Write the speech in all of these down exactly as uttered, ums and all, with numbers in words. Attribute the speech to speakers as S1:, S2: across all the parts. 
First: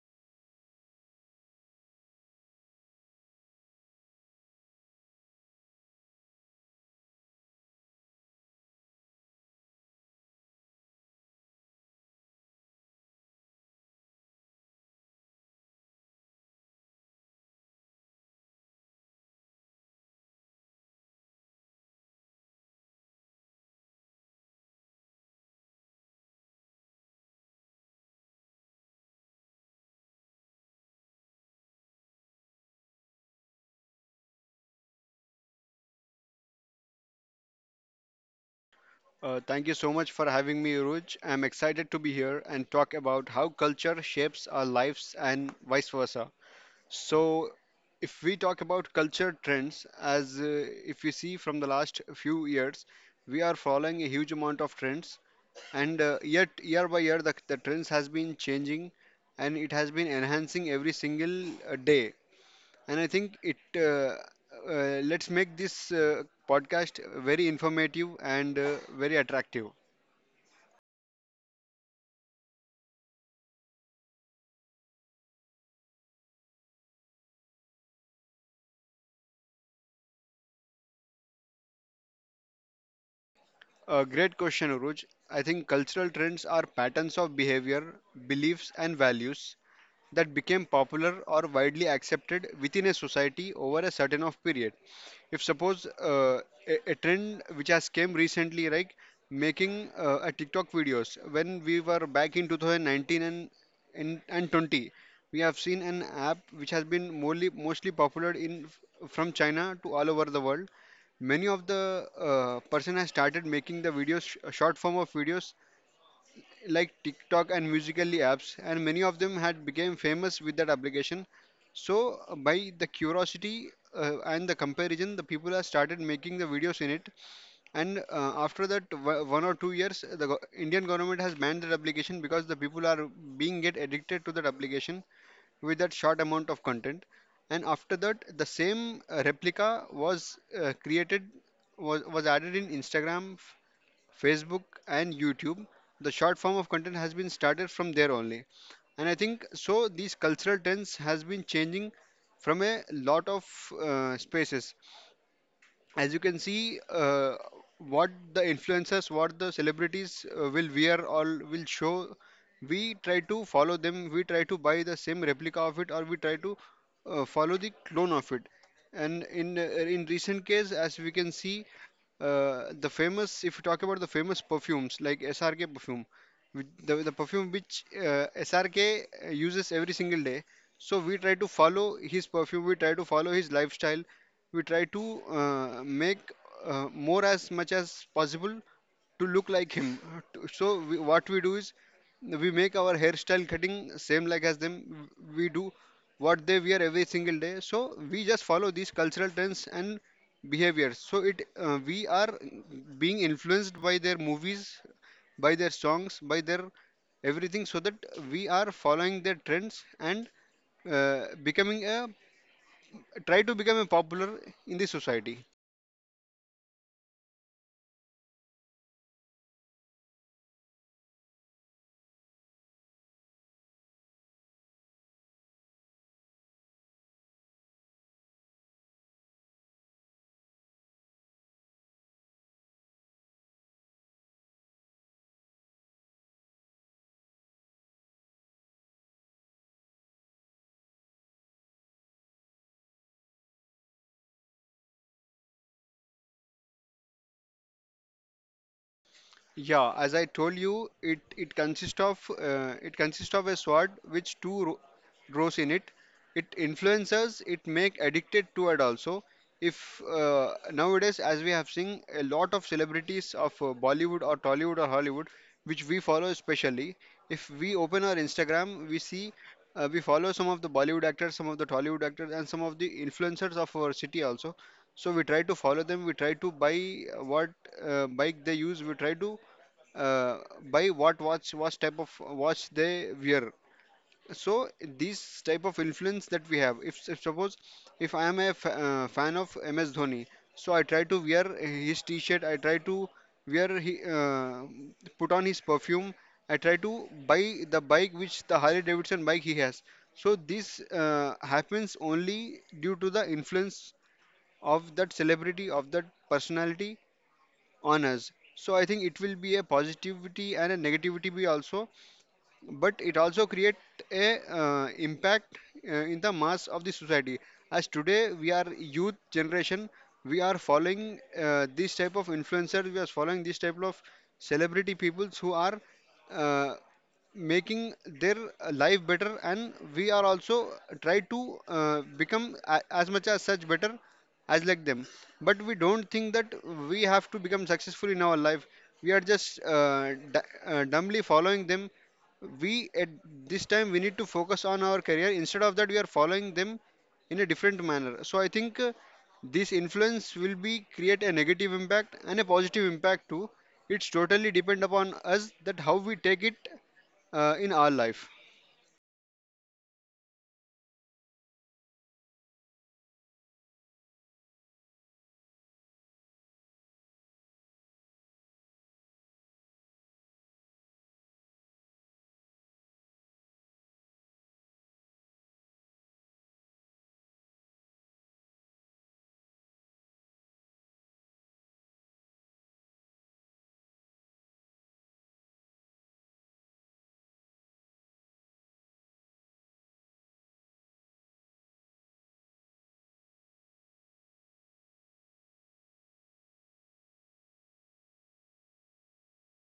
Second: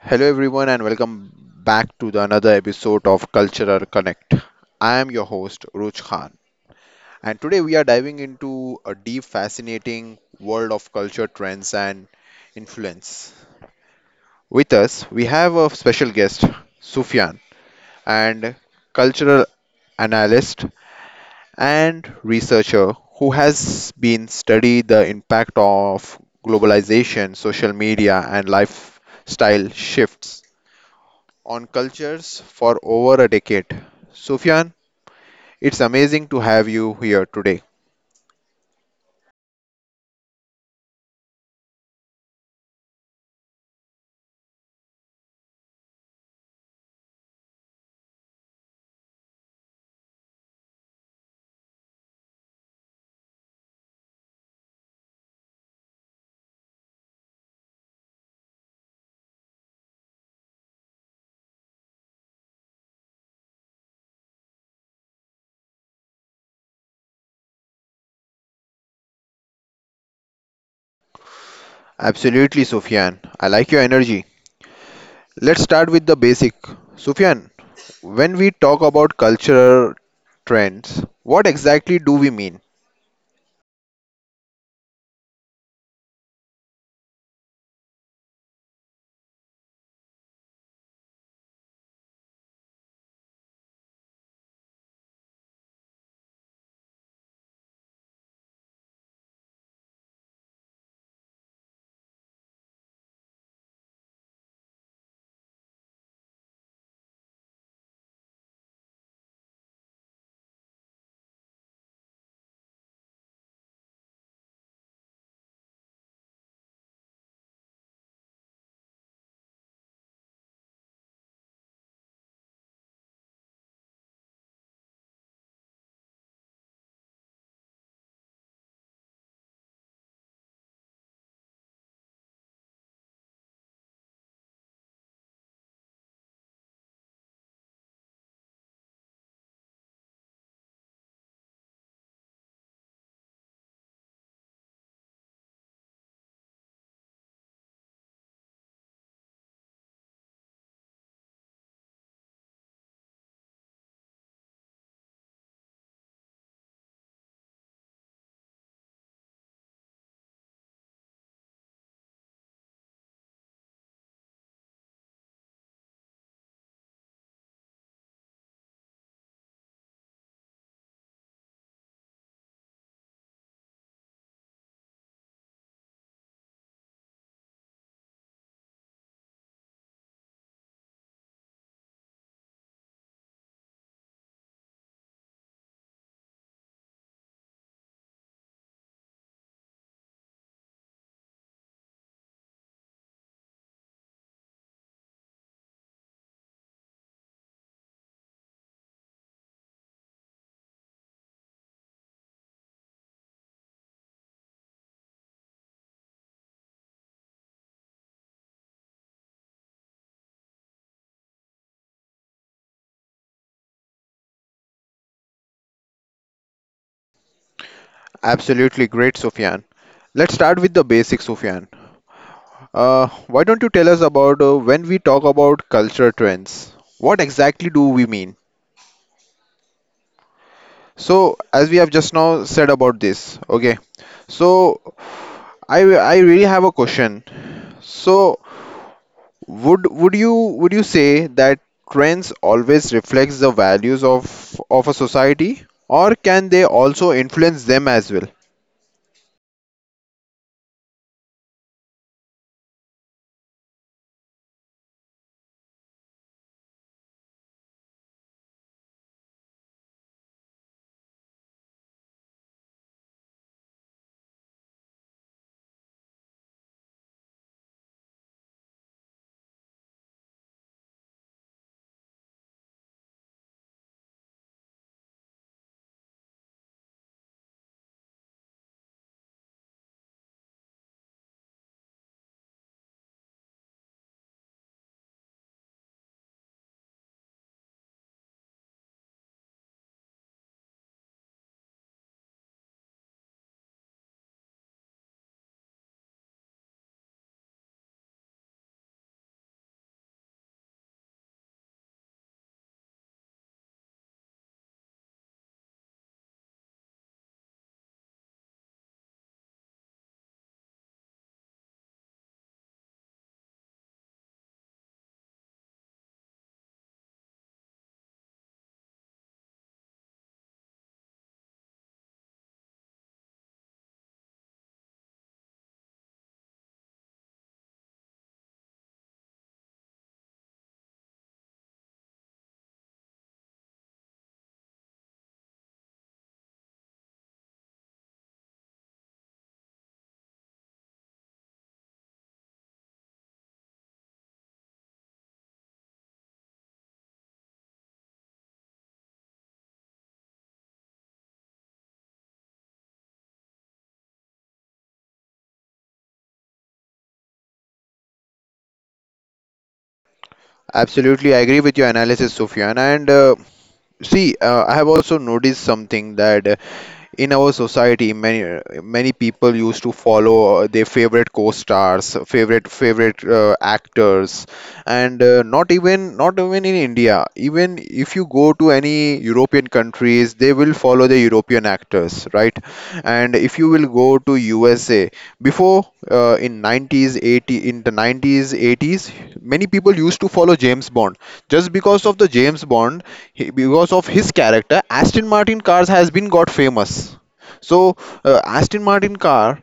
S1: Hello everyone and welcome back to the another episode of Cultural Connect. I am your host Ruch Khan, and today we are diving into a deep fascinating world of culture trends and influence. With us we have a special guest Sufyan, and cultural analyst and researcher who has been studied the impact of globalization, social media and lifestyle shifts on cultures for over a decade. Sufyan, it's amazing to have you here today.
S2: Uh, thank you so much for having me, Uruj. I'm excited to be here and talk about how culture shapes our lives and vice versa. So, if we talk about culture trends, as uh, if you see from the last few years, we are following a huge amount of trends, and uh, yet year by year the, the trends has been changing, and it has been enhancing every single uh, day. And I think it uh, uh, let's make this uh, podcast very informative and uh, very attractive.
S1: Absolutely, Sufyan. I like your energy. Let's start with the basic. Sufyan, when we talk about cultural trends, what exactly do we mean?
S2: A great question, Uruj. I think cultural trends are patterns of behavior, beliefs, and values that became popular or widely accepted within a society over a certain of period. If suppose uh, a, a trend which has came recently, like making uh, a TikTok videos, when we were back in twenty nineteen and and, and twenty, we have seen an app which has been mostly mostly popular in f- from China to all over the world. Many of the uh, person has started making the videos, sh- short form of videos like TikTok and Musically apps, and many of them had become famous with that application. So uh, by the curiosity uh, and the comparison, the people have started making the videos in it. And uh, after that, w- one or two years, the go- Indian government has banned that application because the people are being get addicted to that application with that short amount of content. And after that, the same uh, replica was uh, created, was, was added in Instagram, F- facebook, and YouTube. The short form of content has been started from there only. And I think so these cultural trends has been changing from a lot of uh, spaces. As you can see, uh, what the influencers, what the celebrities uh, will wear or will show, we try to follow them, we try to buy the same replica of it, or we try to uh, follow the clone of it. And in uh, in recent case, as we can see, uh, the famous if you talk about the famous perfumes like S R K perfume, which- the, the perfume which uh, S R K uses every single day. So we try to follow his perfume, we try to follow his lifestyle, we try to uh, make uh, more as much as possible to look like him. Uh, To- so we, what we do is we make our hairstyle cutting same like as them, we do what they wear every single day. So we just follow these cultural trends and behavior. So it uh, we are being influenced by their movies, by their songs, by their everything, so that we are following their trends and uh, becoming a try to become a popular in the society.
S1: Absolutely great, Sufyan. Let's start with the basic, Sufyan. Uh, why don't you tell us about uh, when we talk about culture trends? What exactly do we mean? So, as we have just now said about this, okay. So, I I really have a question. So, would would you would you say that trends always reflects the values of of a society, or can they also influence them as well?
S2: Yeah, as I told you, it it consists of uh, it consists of a sword which two ro- rows in it. It influences, it make addicted to it also. If uh, Nowadays, as we have seen, a lot of celebrities of uh, Bollywood or Tollywood or Hollywood, which we follow especially, if we open our Instagram, we see uh, we follow some of the Bollywood actors, some of the Tollywood actors, and some of the influencers of our city also. So we try to follow them. We try to buy uh, what uh, bike they use. We try to uh, by what watch what type of watch they wear. So these type of influence that we have, if, if suppose, if I am a f- uh, fan of M S Dhoni, so I try to wear his t-shirt, I try to wear he, uh, put on his perfume, I try to buy the bike which the Harley Davidson bike he has. So this uh, happens only due to the influence of that celebrity, of that personality, on us. So I think it will be a positivity and a negativity be also, but it also create a uh, impact uh, in the mass of the society. As today we are youth generation, we are following uh, this type of influencers, we are following this type of celebrity peoples who are uh, making their uh, life better, and we are also try to uh, become a, as much as such better as like them. But we don't think that we have to become successful in our life, we are just uh, d- uh, dumbly following them. We at this time, we need to focus on our career, instead of that we are following them in a different manner. So I think uh, this influence will be create a negative impact and a positive impact too. It's totally depend upon us that how we take it uh, in our life.
S1: Absolutely, I agree with your analysis, Sufyan. And uh, see, uh, I have also noticed something that in our society many many people used to follow uh, their favorite co-stars, favorite favorite uh, actors, and uh, not even not even in India, even if you go to any European countries, they will follow the European actors, right? And if you will go to USA before, uh, in nineties eighties in the nineties eighties, many people used to follow James Bond, just because of the James Bond, he, because of his character Aston Martin cars has been got famous. So uh, Aston Martin car,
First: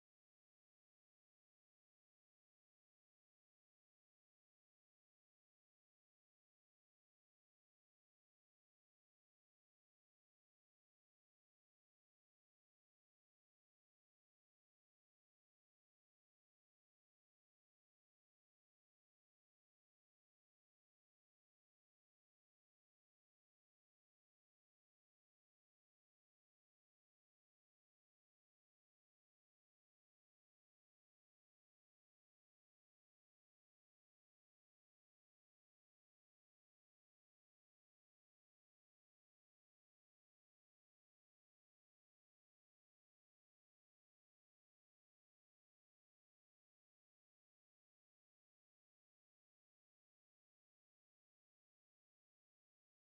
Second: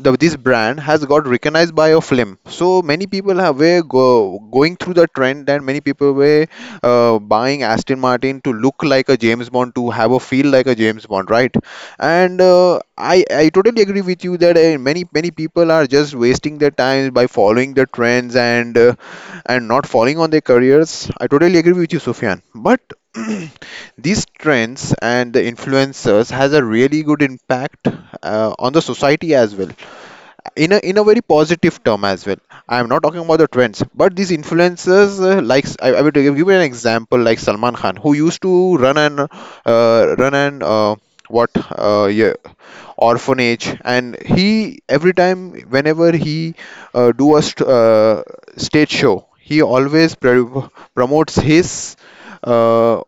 S1: the, this brand has got recognized by a film. So many people have were go, going through the trend, and many people were uh, buying Aston Martin to look like a James Bond, to have a feel like a James Bond, right? And uh, I, I totally agree with you that uh, many many people are just wasting their time by following the trends, and uh, and not falling on their careers. I totally agree with you, Sufyan. But these trends and the influencers has a really good impact uh, on the society as well. In a in a very positive term as well. I am not talking about the trends, but these influencers, uh, like, I, I will give you an example like Salman Khan, who used to run an uh, run an uh, what, uh, yeah, orphanage, and he every time whenever he uh, do a st- uh, stage show, he always pr- promotes his uh,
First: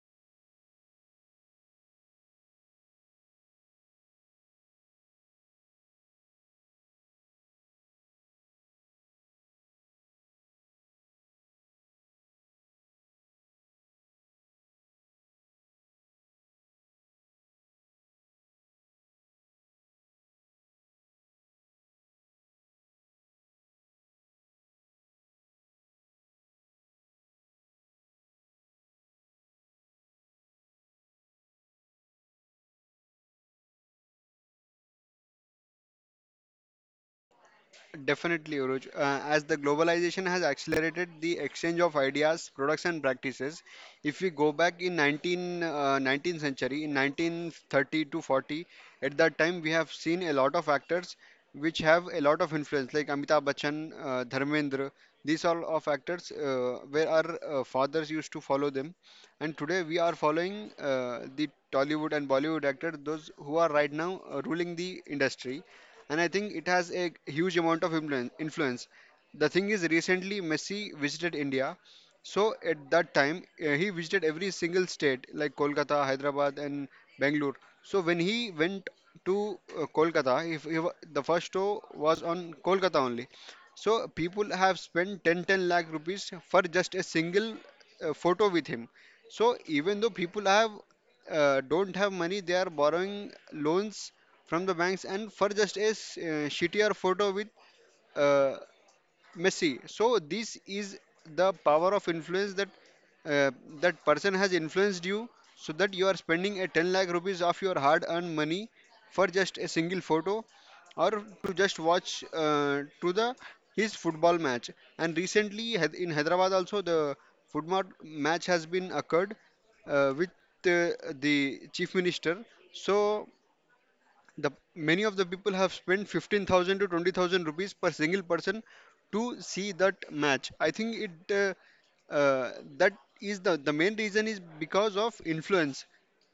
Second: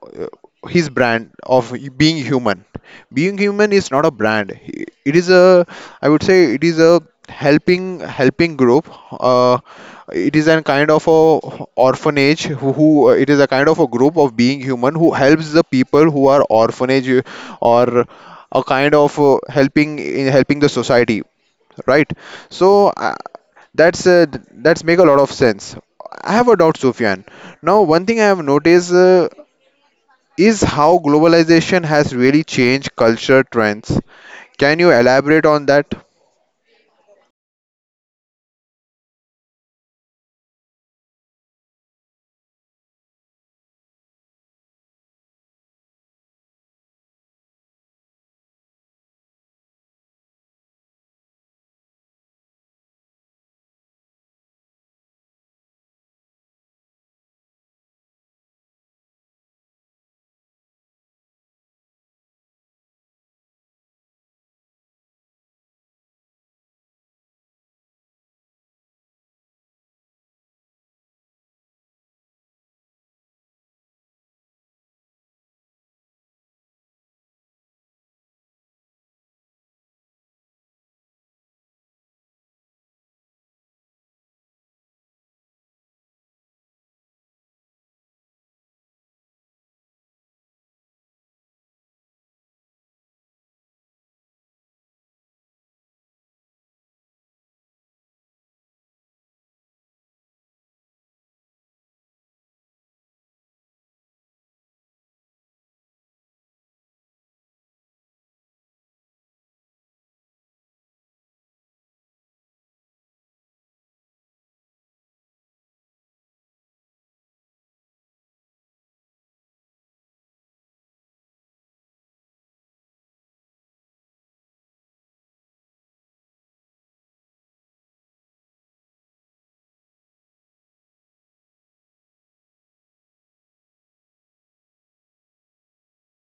S1: his brand of being human. Being human is not a brand, it is a i would say it is a helping helping group. Uh, it is a kind of a orphanage who, who uh, it is a kind of a group of being human who helps the people who are orphanage, or a kind of uh, helping in helping the society, right? So uh, that's uh, th- that's make a lot of sense. I have a doubt, Sufyan. Now one thing I have noticed, uh, is how globalization has really changed culture trends. Can you elaborate on that?
S2: Definitely, Uruj. Uh, as the globalization has accelerated the exchange of ideas, products, and practices, if we go back in nineteen, uh, nineteenth century, in nineteen thirty to forty, at that time we have seen a lot of actors which have a lot of influence, like Amitabh Bachchan, uh, Dharmendra. These all of actors uh, where our uh, fathers used to follow them, and today we are following uh, the Tollywood and Bollywood actors, those who are right now uh, ruling the industry. And I think it has a huge amount of influen- influence. The thing is, recently Messi visited India, so at that time uh, he visited every single state like Kolkata, Hyderabad, and Bangalore. So when he went to uh, Kolkata, if he, wa- the first show was on Kolkata only. So people have spent 10 10 lakh rupees for just a single uh, photo with him. So even though people have uh, don't have money, they are borrowing loans from the banks, and for just a s- uh, shittier photo with uh, messy. So this is the power of influence, that uh, that person has influenced you, so that you are spending a ten lakh rupees of your hard earned money for just a single photo, or to just watch uh, to the his football match. And recently, Hy- in Hyderabad also, the football match has been occurred uh, with uh, the chief minister. So the many of the people have spent fifteen thousand to twenty thousand rupees per single person to see that match. I think it uh, uh, that is the the main reason is because of influence.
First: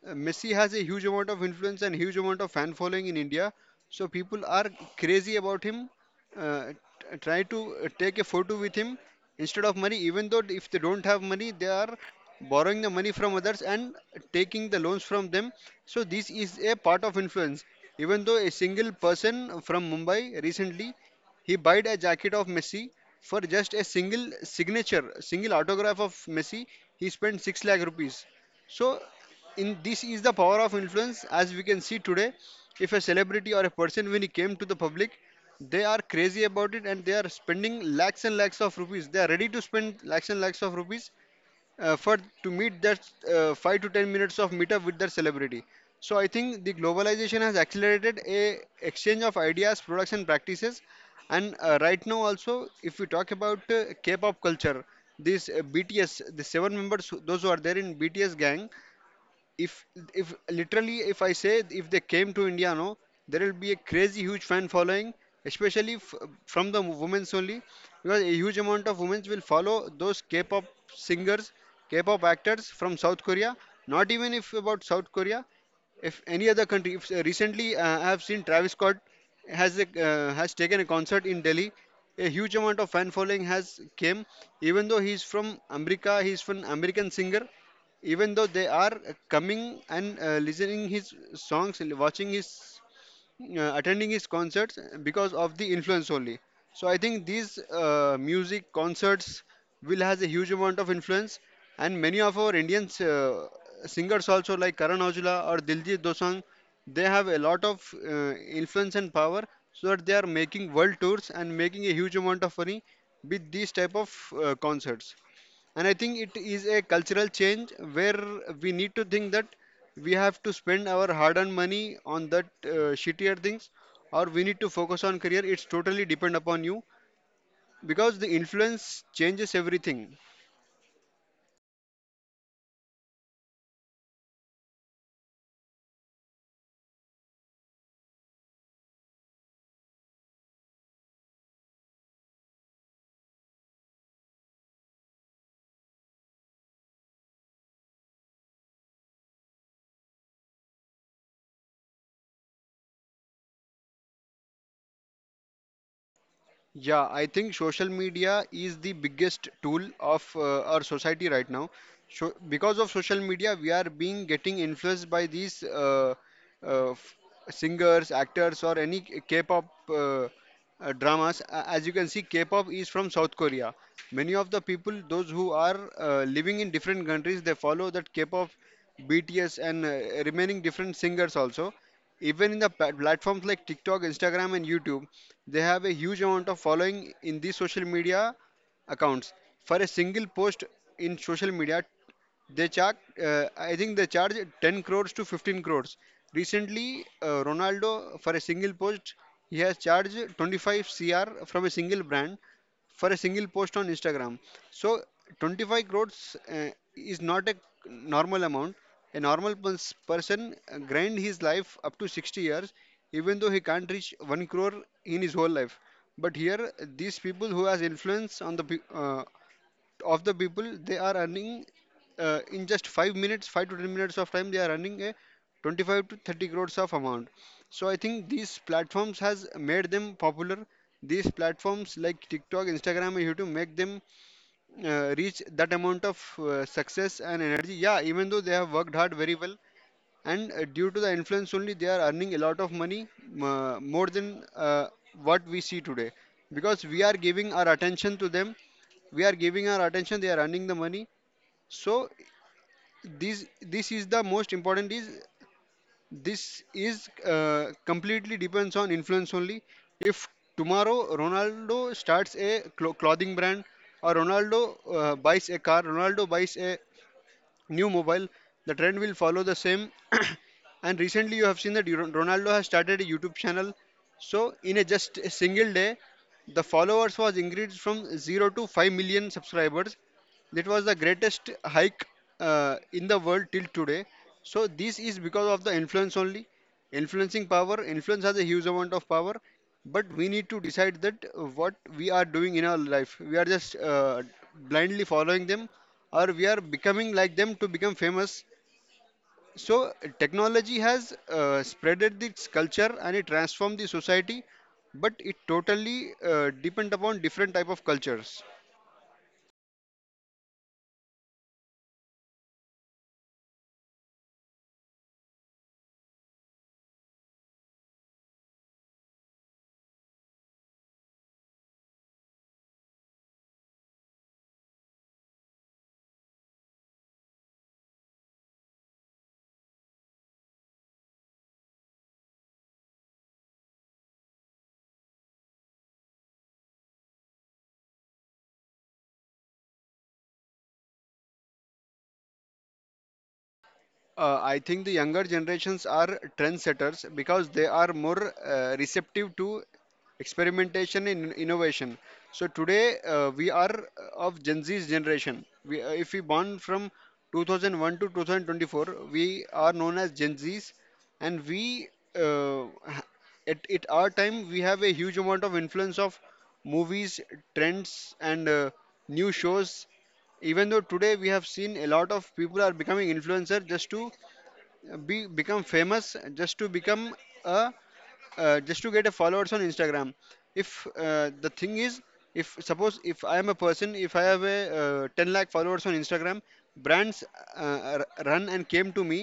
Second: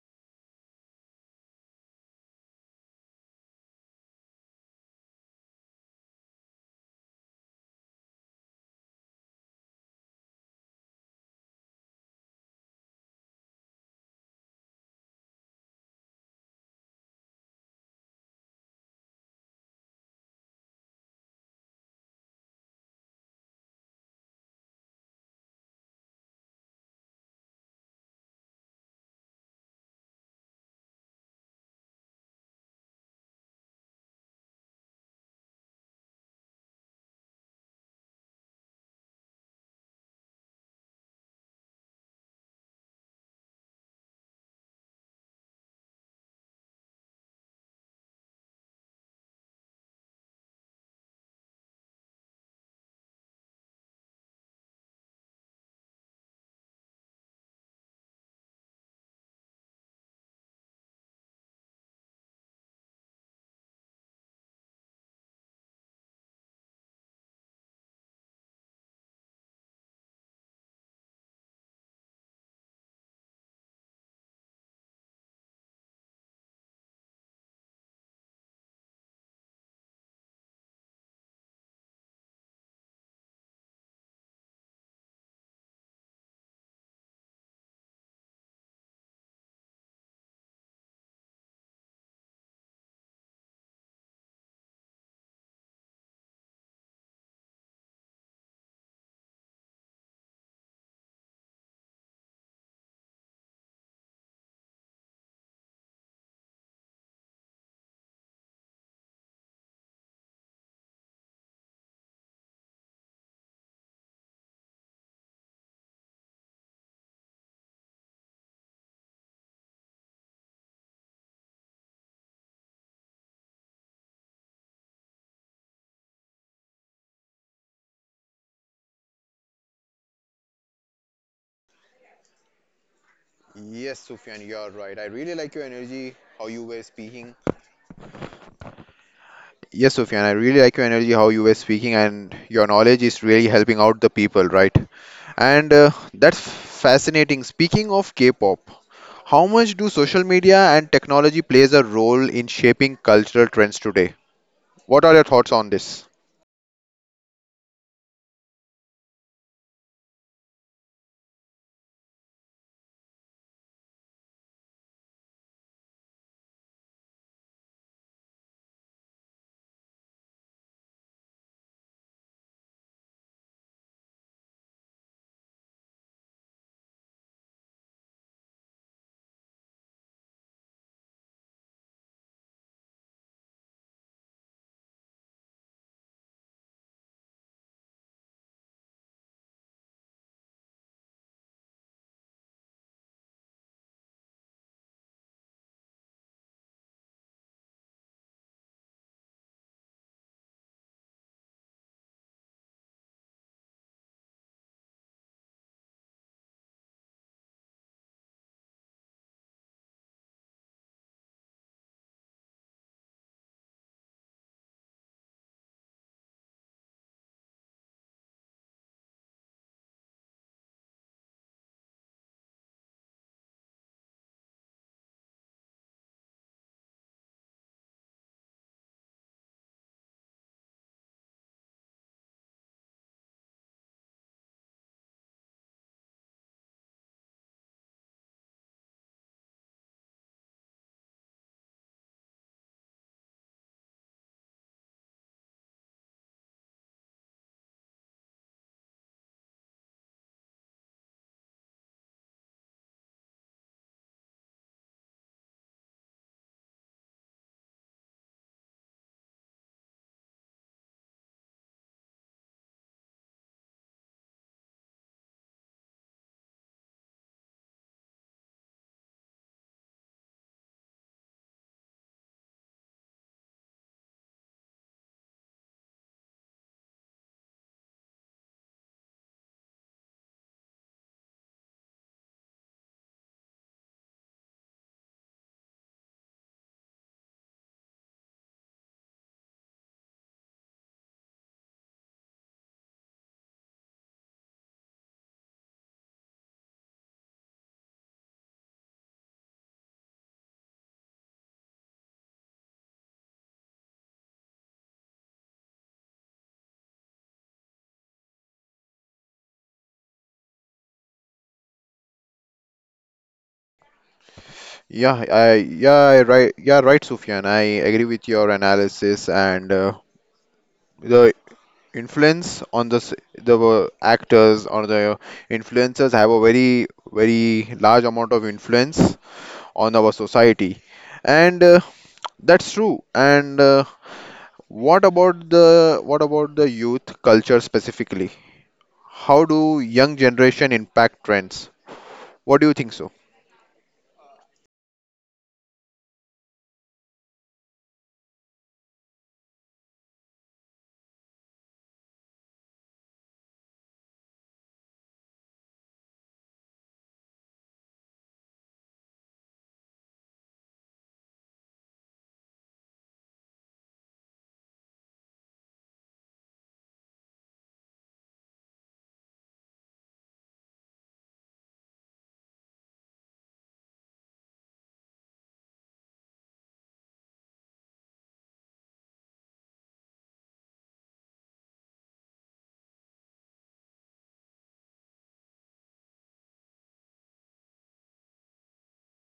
S2: Uh, Messi has a huge amount of influence and huge amount of fan following in India, so people are crazy about him. Uh, t- try to uh, take a photo with him, instead of money, even though if they don't have money, they are borrowing the money from others and taking the loans from them. So this is a part of influence. Even though a single person from Mumbai recently, he bought a jacket of Messi for just a single signature, single autograph of Messi, he spent six lakh rupees. So in this is the power of influence as we can see today. If a celebrity or a person, when he came to the public, they are crazy about it and they are spending lakhs and lakhs of rupees. They are ready to spend lakhs and lakhs of rupees uh, for to meet that uh, five to ten minutes of meetup with their celebrity. So I think the globalization has accelerated a exchange of ideas, products, and practices. And uh, right now also, if we talk about uh, K-pop culture, this uh, B T S, the seven members, who- those who are there in B T S gang, if if literally, if I say, if they came to India, no, there will be a crazy huge fan following, especially f- from the women's only, because a huge amount of women will follow those K-pop singers, K-pop actors from South Korea. Not even if about South Korea, if any other country, if uh, recently uh, I have seen Travis Scott has a, uh, has taken a concert in Delhi, a huge amount of fan following has came. Even though he's from America, he's from American singer, even though they are uh, coming and uh, listening his songs and watching his uh, attending his concerts uh, because of the influence only. So I think these uh, music concerts will has a huge amount of influence. And many of our Indian uh, singers also, like Karan Aujla or Diljit Dosanjh, they have a lot of uh, influence and power, so that they are making world tours and making a huge amount of money with these type of uh, concerts. And I think it is a cultural change where we need to think that we have to spend our hard-earned money on that uh, shittier things, or we need to focus on career. It's totally depend upon you because the influence changes everything.
S1: Yes, Sufyan, you're right. I really like your energy, how you were speaking. Yes, Sufyan, I really like your energy, how you were speaking, and your knowledge is really helping out the people, right? And uh, that's fascinating. Speaking of K-pop, how much do social media and technology plays a role in shaping cultural trends today? What are your thoughts on this?
S2: Yeah, I think social media is the biggest tool of uh, our society right now. So because of social media, we are being getting influenced by these uh, uh, f- singers, actors, or any K- K-pop uh, uh, dramas. A- As you can see, K-pop is from South Korea. Many of the people, those who are uh, living in different countries, they follow that K-pop, B T S, and uh, remaining different singers also, even in the pla- platforms like TikTok, Instagram, and YouTube. They have a huge amount of following in these social media accounts. For a single post in social media, they charge. Uh, I think they charge ten crores to fifteen crores. Recently, uh, Ronaldo, for a single post, he has charged twenty-five cr from a single brand, for a single post on Instagram. So twenty-five crores uh, is not a normal amount. A normal pers- person uh, grind his life up to sixty years, even though he can't reach one crore in his whole life. But here, these people who has influence on the pe- uh, of the people, they are earning uh, in just five minutes five to ten minutes of time, they are earning a twenty-five to thirty crores of amount. So I think these platforms has made them popular. These platforms like TikTok, Instagram, and YouTube make them uh, reach that amount of uh, success and energy. Yeah, even though they have worked hard very well, and uh, due to the influence only, they are earning a lot of money, uh, more than uh, what we see today, because we are giving our attention to them. We are giving our attention, they are earning the money. So this this is the most important, is this is uh, completely depends on influence only. If tomorrow Ronaldo starts a clo- clothing brand, or Ronaldo uh, buys a car, Ronaldo buys a new mobile, the trend will follow the same. And recently, you have seen that Ro- Ronaldo has started a YouTube channel. So, in a just a single day, the followers was increased from zero to five million subscribers. That was the greatest hike uh, in the world till today. So this is because of the influence only. Influencing power, influence has a huge amount of power, but we need to decide that what we are doing in our life. We are just uh, blindly following them, or we are becoming like them to become famous. So technology has uh, spreaded its culture and it transformed the society, but it totally uh, depend upon different type of cultures.
S1: Yeah, I yeah I right yeah right, Sufyan. I agree with your analysis, and uh, the influence on the s- the uh, actors or the influencers have a very very large amount of influence on our society, and uh, that's true. And uh, what about the what about the youth culture specifically, how do young generation impact trends? What do you think so?
S2: Uh, I think the younger generations are trendsetters because they are more uh, receptive to experimentation and innovation. So today uh, we are of Gen Z's generation. We, uh, if we born from two thousand one to twenty twenty-four, we are known as Gen Z's, and we uh, ha- at, at our time we have a huge amount of influence of movies, trends, and uh, new shows. Even though today we have seen a lot of people are becoming influencer just to be become famous, just to become a, uh, just to get a followers on Instagram. If uh, the thing is, if suppose if I am a person, if I have a uh, ten lakh followers on Instagram, brands uh, r- run and came to me.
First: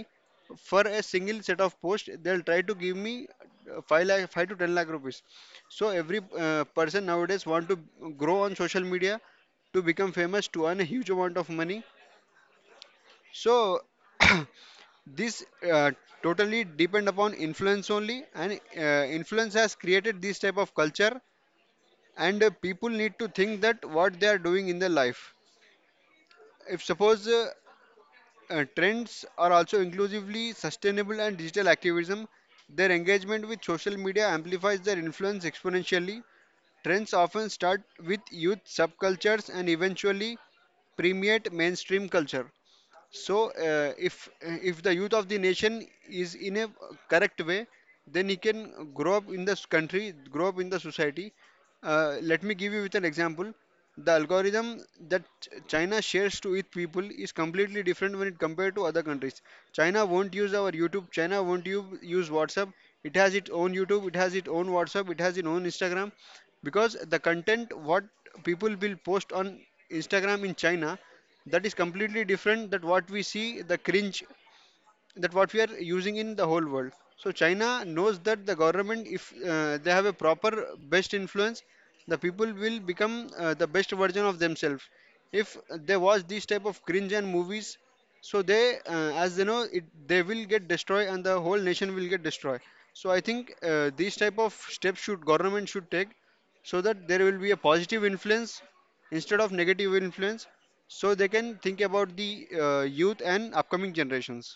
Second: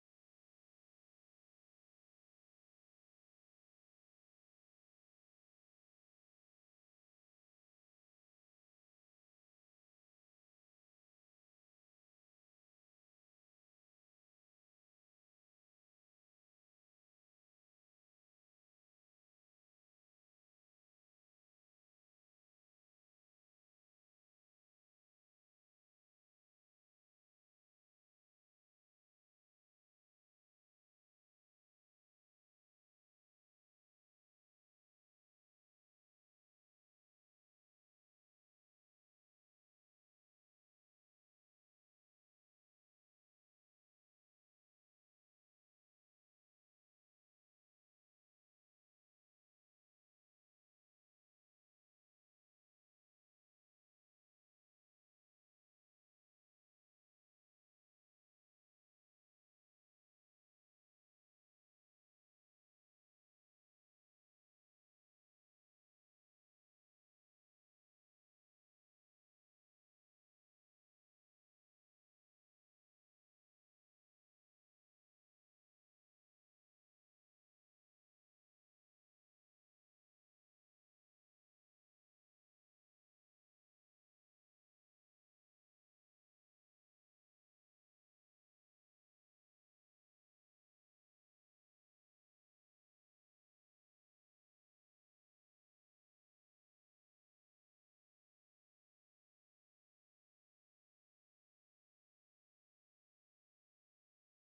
S2: For a single set of post, they'll try to give me uh, five lakh five to ten lakh rupees. So every uh, person nowadays want to grow on social media, to become famous, to earn a huge amount of money. So this uh, totally depend upon influence only, and uh, influence has created this type of culture, and uh, people need to think that what they are doing in their life. If suppose uh, uh, trends are also inclusively sustainable and digital activism, their engagement with social media amplifies their influence exponentially. Trends often start with youth subcultures and eventually permeate mainstream culture. So, uh, if if the youth of the nation is in a correct way, then he can grow up in this country, grow up in the society. Uh, let me give you with an example. The algorithm that Ch- China shares to its people is completely different when it compared to other countries. China won't use our YouTube. China won't u- use WhatsApp. It has its own YouTube. It has its own WhatsApp. It has its own Instagram, because the content what people will post on Instagram in China, that is completely different that what we see, the cringe that what we are using in the whole world. So China knows that the government, if uh, they have a proper best influence, the people will become uh, the best version of themselves. If they watch these type of cringe and movies, so they, uh, as they know, it they will get destroyed and the whole nation will get destroyed. So I think uh, these type of steps should government should take, so that there will be a positive influence instead of negative influence, so they can think about the uh, youth and upcoming generations.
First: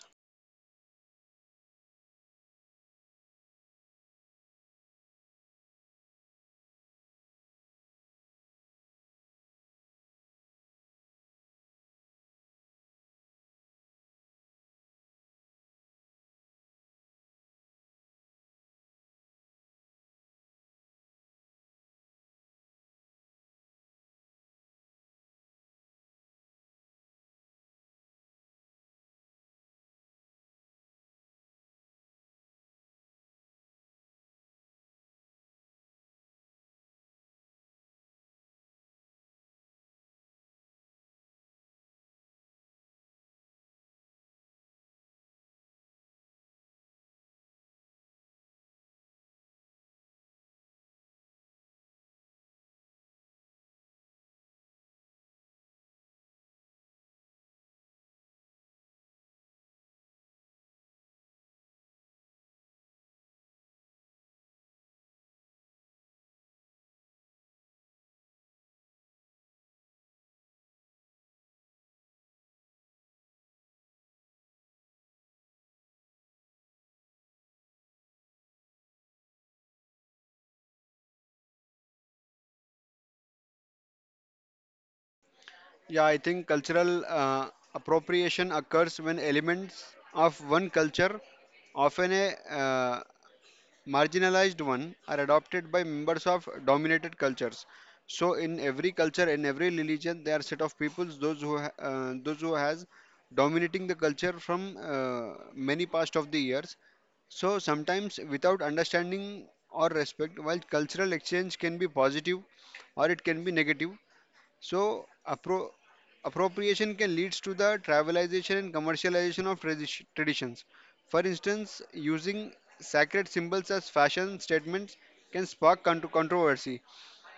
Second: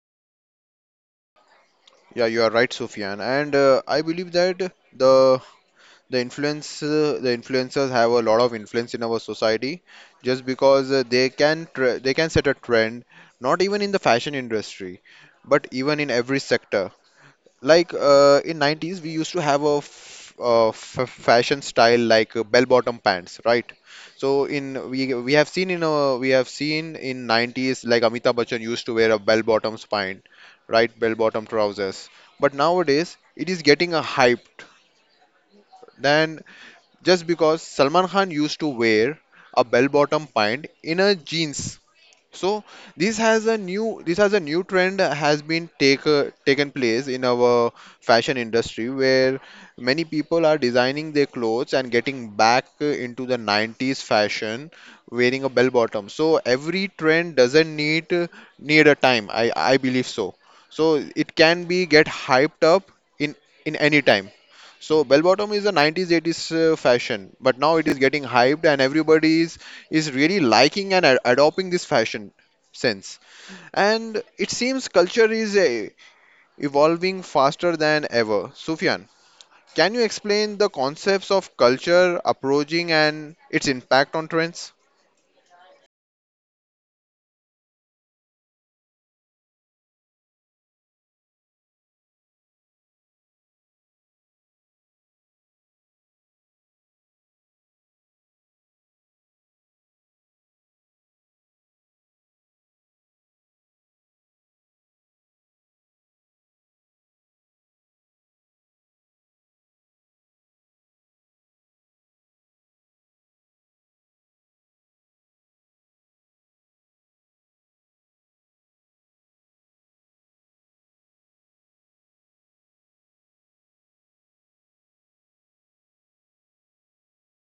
S1: Yeah, you are right, Sufyan. And uh, I believe that the the influence, uh, the influencers have a lot of influence in our society, just because uh, they can tr they can set a trend, not even in the fashion industry but even in every sector. Like, uh, in nineties we used to have a f uh, f fashion style, like, uh, bell bottom pants, right? So in we we have seen in uh, we have seen in nineties, like, Amitabh Bachchan used to wear a bell bottom pant, right? Bell bottom trousers. But nowadays it is getting a hyped. Then, just because Salman Khan used to wear a bell-bottom pant in a jeans. So this has a new this has a new trend has been take uh, taken place in our fashion industry, where many people are designing their clothes and getting back uh, into the nineties fashion, wearing a bell bottom. So every trend doesn't need uh, need a time. I I believe so. So it can be get hyped up in in any time. So bell bottom is a nineties eighties uh, fashion, but now it is getting hyped and everybody is is really liking and ad- adopting this fashion sense. And it seems culture is uh, evolving faster than ever. Sufyan, can you explain the concepts of culture approaching and its impact on trends?
S2: Yeah, I think cultural uh, appropriation occurs when elements of one culture, often a uh, marginalized one, are adopted by members of dominated cultures. So, in every culture, in every religion, there are set of peoples those who ha- uh, those who has dominating the culture from uh, many past of the years. So sometimes without understanding or respect, while cultural exchange can be positive or it can be negative, so, appro- appropriation can lead to the trivialization and commercialization of tradi- traditions. For instance, using sacred symbols as fashion statements can spark con- controversy.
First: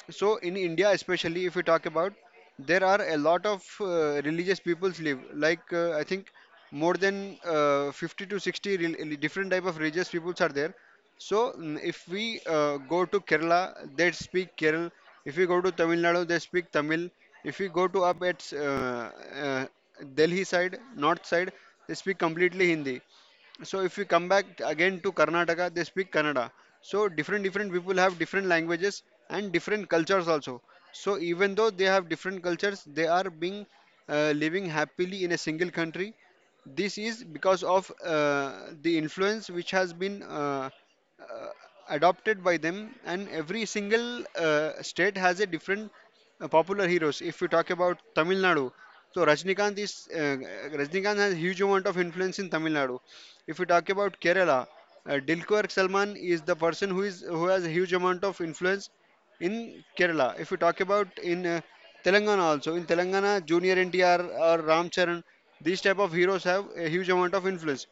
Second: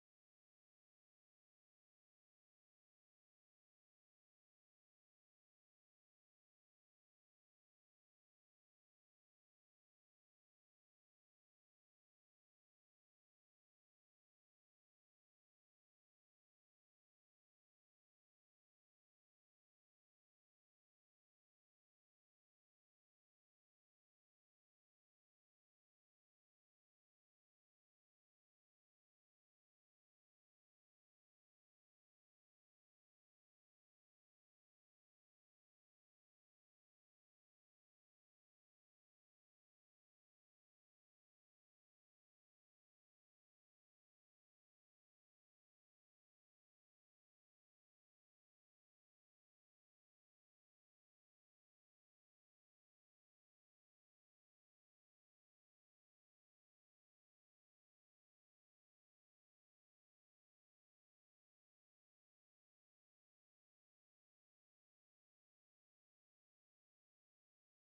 S2: So in India, especially if we talk about, there are a lot of uh, religious peoples live. Like uh, I think more than uh, fifty to sixty rel- different type of religious peoples are there. So mm, if we uh, go to Kerala, they speak Kerala. If we go to Tamil Nadu, they speak Tamil. If we go to up at uh, uh, Delhi side, north side, they speak completely Hindi. So if you come back again to Karnataka, they speak Kannada. So different different people have different languages and different cultures also. So even though they have different cultures, they are being uh, living happily in a single country. This is because of uh, the influence which has been uh, uh, adopted by them, and every single uh, state has a different uh, popular heroes. If you talk about Tamil Nadu, so Rajnikant is uh, Rajnikant has huge amount of influence in Tamil Nadu. If you talk about Kerala, uh, Dilquer Salman is the person who is who has a huge amount of influence in Kerala. If we talk about in uh, Telangana also, in Telangana, Junior N T R or Ram Charan, these type of heroes have a huge amount of influence.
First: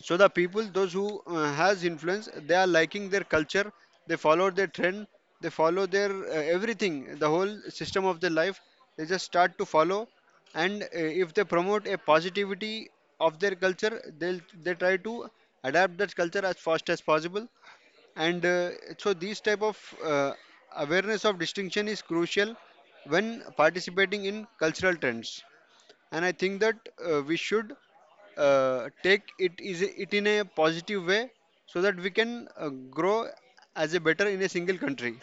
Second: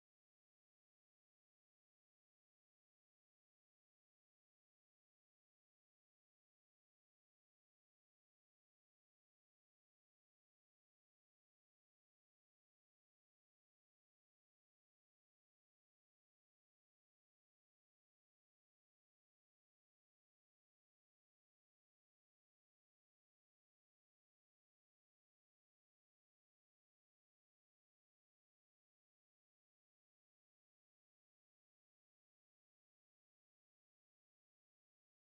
S2: So the people, those who uh, has influence, they are liking their culture, they follow their trend, they follow their uh, everything, the whole system of their life. They just start to follow, and uh, if they promote a positivity of their culture, they'll they try to adapt that culture as fast as possible, and uh, so these type of uh, awareness of distinction is crucial when participating in cultural trends. And I think that uh, we should uh, take it is it in a positive way, so that we can uh, grow as a better in a single country.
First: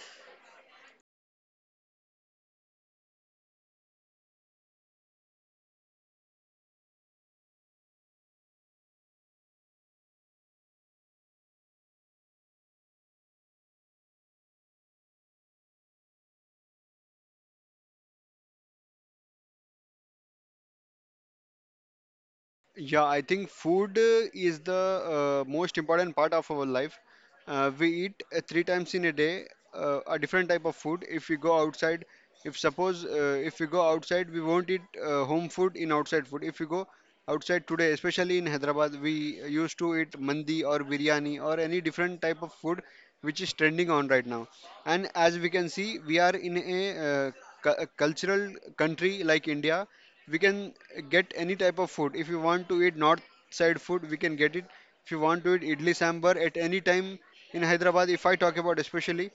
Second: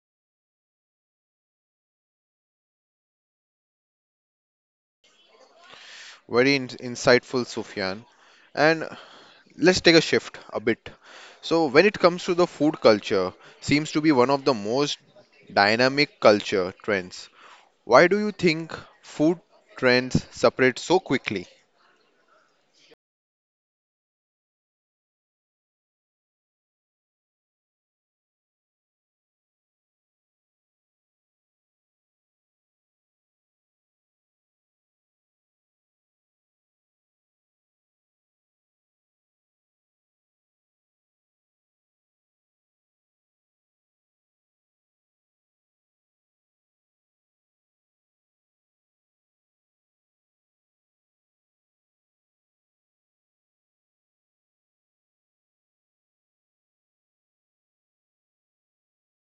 S1: Very in- insightful, Sufyan. And let's take a shift a bit. So when it comes to the food culture, seems to be one of the most dynamic culture trends. Why do you think food trends separate so quickly?
S2: Yeah, I think food uh, is the uh, most important part of our life. Uh, we eat uh, three times in a day, uh, a different type of food. If we go outside, if suppose uh, if we go outside, we won't eat uh, home food in outside food. If we go outside today, especially in Hyderabad, we used to eat mandi or biryani or any different type of food which is trending on right now. And as we can see, we are in a uh, cu- uh, cultural country like India. We can get any type of food. If you want to eat north side food, we can get it. If you want to eat idli sambar at any time in Hyderabad, if I talk about especially,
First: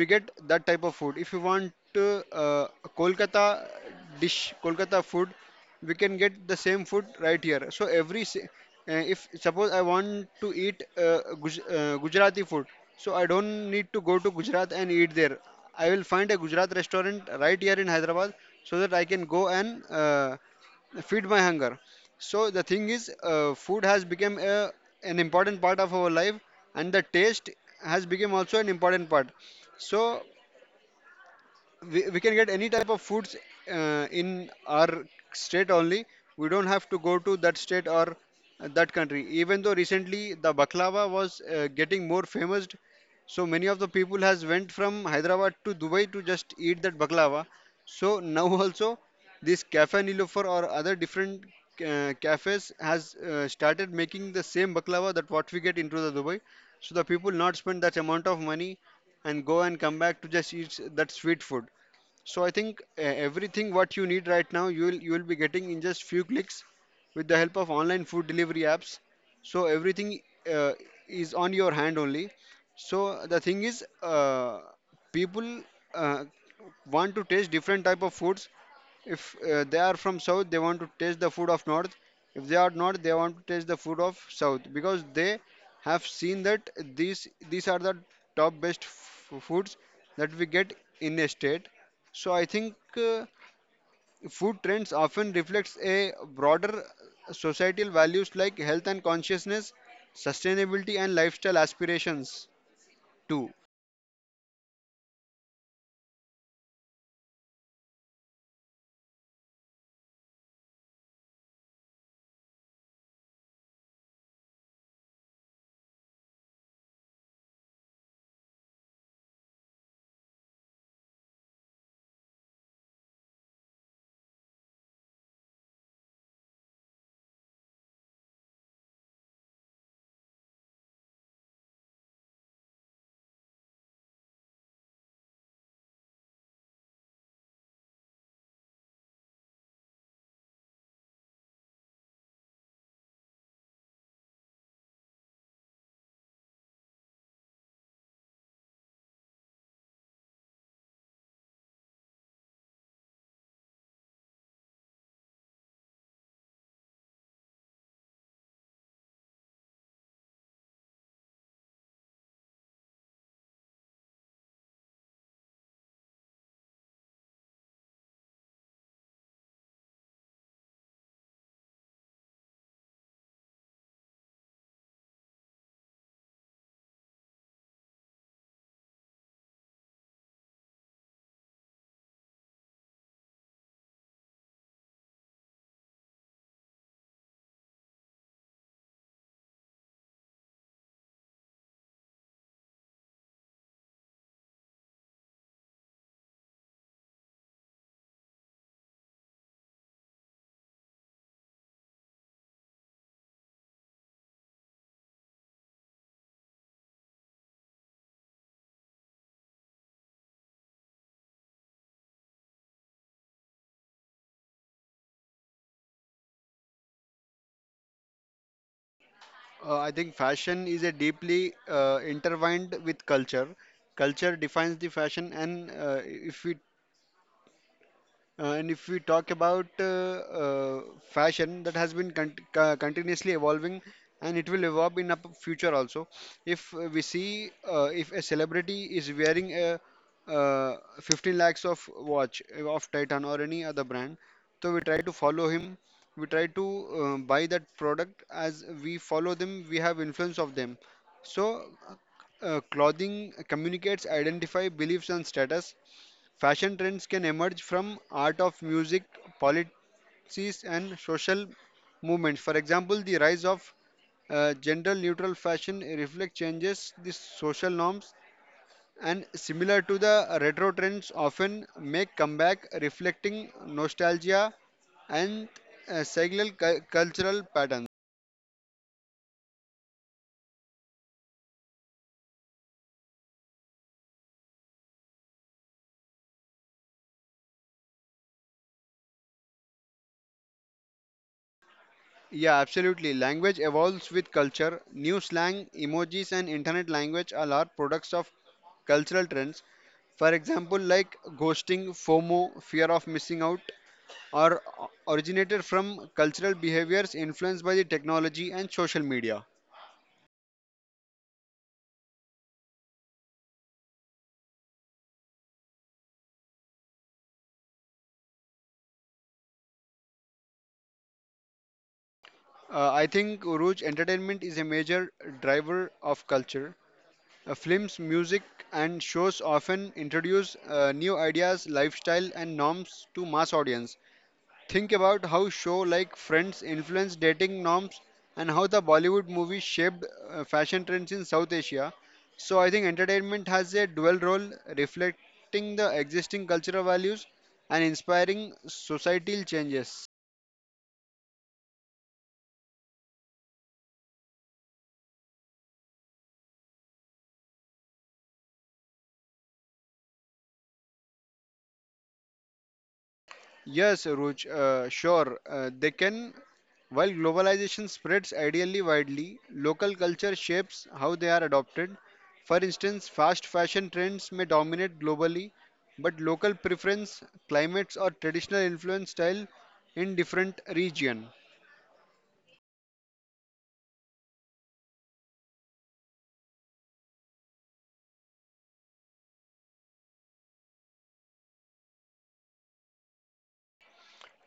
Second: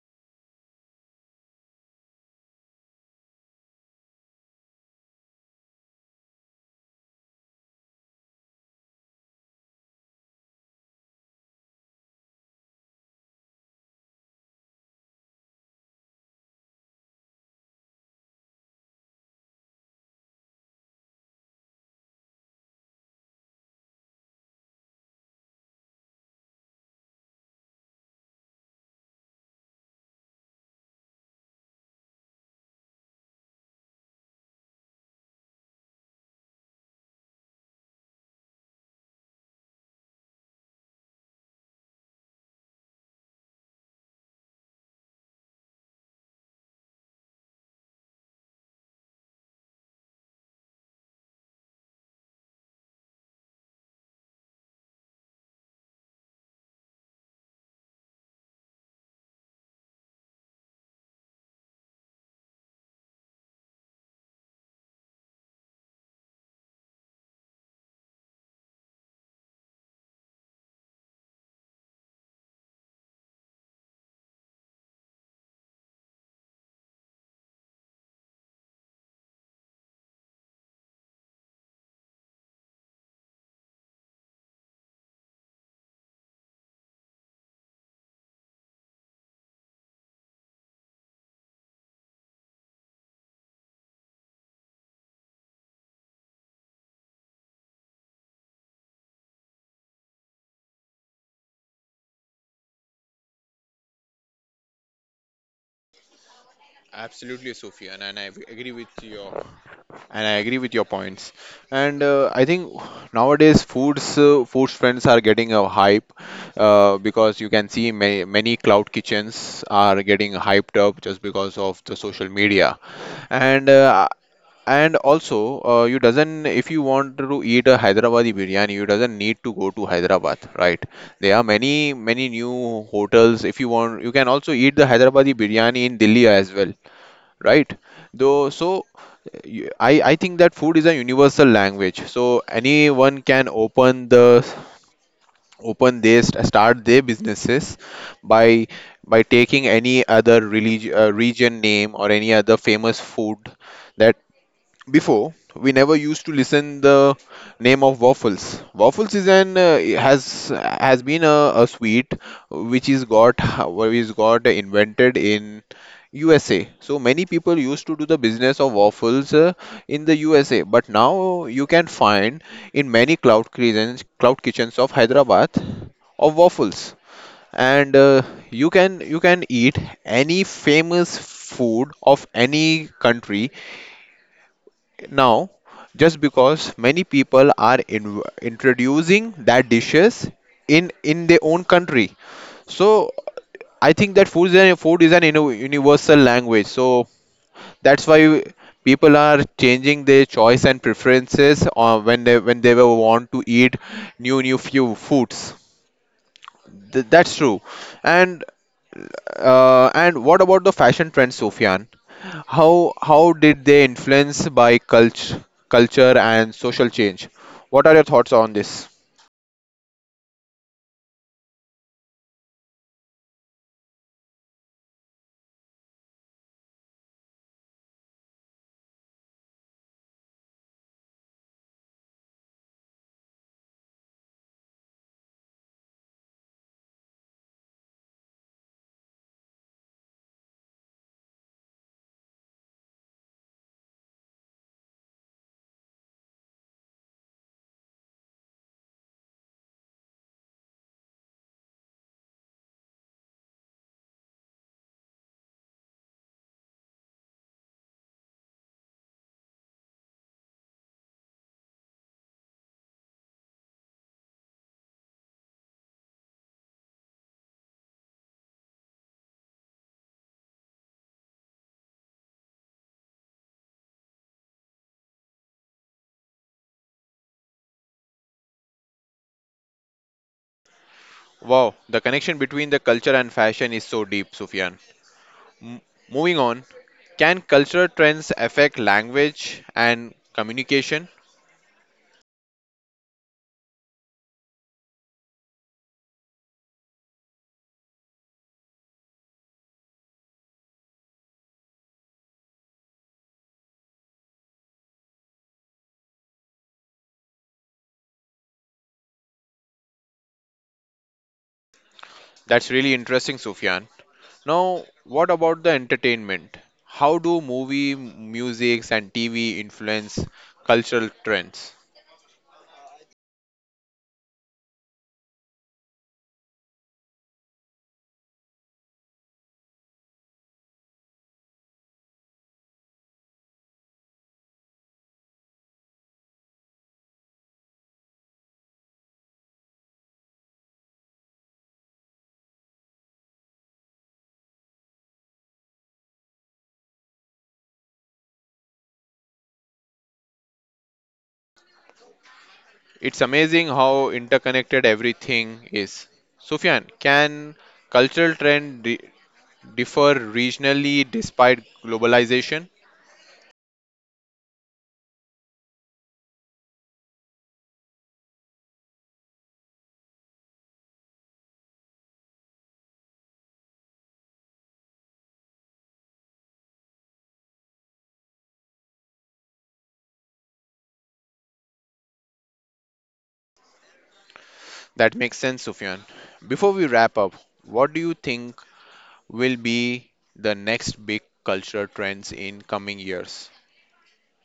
S2: we get that type of food. If you want uh, uh, Kolkata dish, Kolkata food, we can get the same food right here. So every si- uh, if suppose I want to eat uh, Guj- uh, Gujarati food, so I don't need to go to Gujarat and eat there. I will find a Gujarat restaurant right here in Hyderabad, so that I can go and uh, feed my hunger. So the thing is, uh, food has become a, an important part of our life, and the taste has become also an important part. So we, we can get any type of foods uh, in our state only. We don't have to go to that state or that country. Even though recently the baklava was uh, getting more famous, so many of the people has went from Hyderabad to Dubai to just eat that baklava. So now also this cafe Nilofer or other different uh, cafes has uh, started making the same baklava that what we get into the Dubai. So the people not spend that amount of money and go and come back to just eat that sweet food. So I think uh, everything what you need right now you will you will be getting in just few clicks with the help of online food delivery apps. So everything uh, is on your hand only. So the thing is, uh, people uh, want to taste different type of foods. If uh, they are from south, they want to taste the food of north. If they are north, they want to taste the food of south because they have seen that these these are the top best f- foods that we get in a state. So I think uh, food trends often reflects a broader societal values like health and consciousness, sustainability and lifestyle aspirations too.
S1: Absolutely, Sophia, and, and I ag- agree with your and I agree with your points. And uh, I think nowadays foods uh, food trends are getting a hype, uh, because you can see many, many cloud kitchens are getting hyped up just because of the social media. And uh, And also, uh, you doesn't, if you want to eat a Hyderabadi biryani, you doesn't need to go to Hyderabad, right? There are many many new hotels. If you want, you can also eat the Hyderabadi biryani in Delhi as well, right? Though, so you- I I think that food is a universal language. So anyone can open the open their st- start their businesses by by taking any other religion uh, region name or any other famous food, that before we never used to listen the name of waffles waffles is an uh, has has been a, a sweet which is got which is got invented in U S A, so many people used to do the business of waffles uh, in the U S A, but now you can find in many cloud kitchens cloud kitchens of Hyderabad of waffles. And uh, you can you can eat any famous food of any country now, just because many people are in, introducing that dishes in in their own country, so I think that food is an, food is an uni- universal language. So that's why people are changing their choice and preferences uh, when they when they will want to eat new new few foods. Th- that's true. And uh, and what about the fashion trends, Sufyan? How how did they influence by culture, culture and social change? What are your thoughts on this?
S2: Uh, I think fashion is a deeply uh, intertwined with culture. Culture defines the fashion and uh, if we Uh, and if we talk about uh, uh, fashion, that has been con co- continuously evolving, and it will evolve in up future also. If uh, we see uh, if a celebrity is wearing a uh, fifteen lakhs of watch uh, of Titan or any other brand, so we try to follow him. We try to uh, buy that product as we follow them. We have influence of them. So, uh, clothing communicates identify beliefs and status. Fashion trends can emerge from art of music, policies, and social movements. For example, the rise of uh, gender neutral fashion reflects changes the social norms and similar to the retro trends often make comeback reflecting nostalgia and uh, cyclical cu- cultural patterns.
S1: Wow, the connection between the culture and fashion is so deep, Sufyan. M- Moving on, can cultural trends affect language and communication?
S2: Yeah, absolutely. Language evolves with culture. New slang, emojis, and internet language are large products of cultural trends. For example, like ghosting, FOMO, fear of missing out, are originated from cultural behaviors influenced by the technology and social media.
S1: That's really interesting, Sufyan. Now, what about the entertainment? How do movie, music, and T V influence cultural trends?
S2: Uh, I think Uruj entertainment is a major driver of culture. Uh, films, music, and shows often introduce uh, new ideas, lifestyle, and norms to mass audience. Think about how show like Friends influenced dating norms and how the Bollywood movies shaped uh, fashion trends in South Asia. So I think entertainment has a dual role reflecting the existing cultural values and inspiring societal changes.
S1: It's amazing how interconnected everything is. Sufyan, can cultural trend di- differ regionally despite globalization?
S2: Yes, Ruj, uh, sure. Uh, they can. While globalization spreads ideally widely, local culture shapes how they are adopted. For instance, fast fashion trends may dominate globally, but local preference, climates, or traditional influence style in different region.
S1: That makes sense, Sufyan. Before we wrap up, what do you think will be the next big cultural trends in coming years?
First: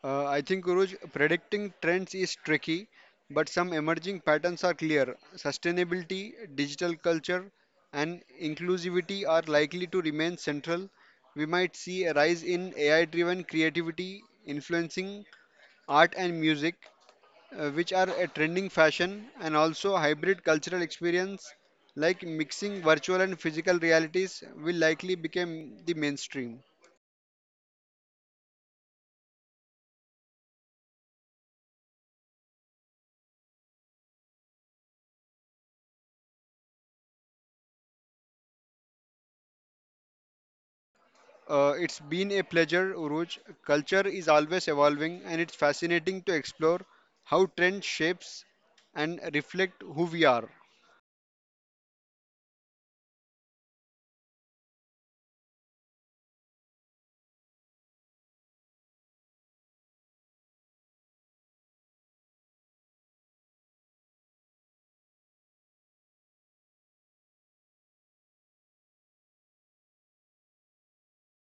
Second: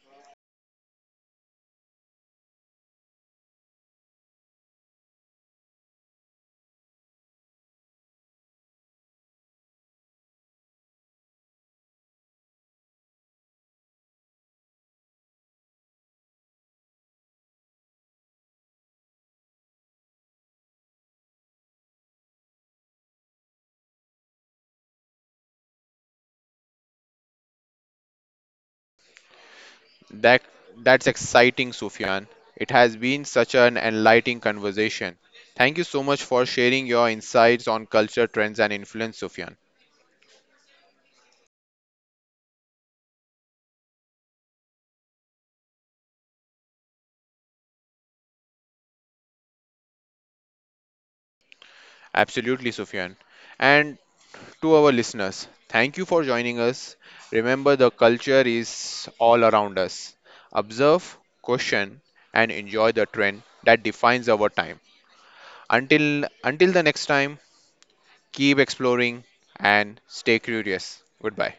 S2: Uh, I think, Guruj, predicting trends is tricky, but some emerging patterns are clear. Sustainability, digital culture, and inclusivity are likely to remain central. We might see a rise in A I driven creativity influencing art and music, uh, which are a trending fashion, and also hybrid cultural experience like mixing virtual and physical realities will likely become the mainstream.
S1: That that's exciting, Sufyan. It has been such an enlightening conversation. Thank you so much for sharing your insights on culture trends and influence, Sufyan.
S2: Uh, it's been a pleasure, Uruj. Culture is always evolving, and it's fascinating to explore how trend shapes and reflect who we are.
S1: Absolutely, Sufyan. And to our listeners, thank you for joining us. Remember, the culture is all around us. Observe, question, and enjoy the trend that defines our time. Until until the next time, keep exploring and stay curious. Goodbye.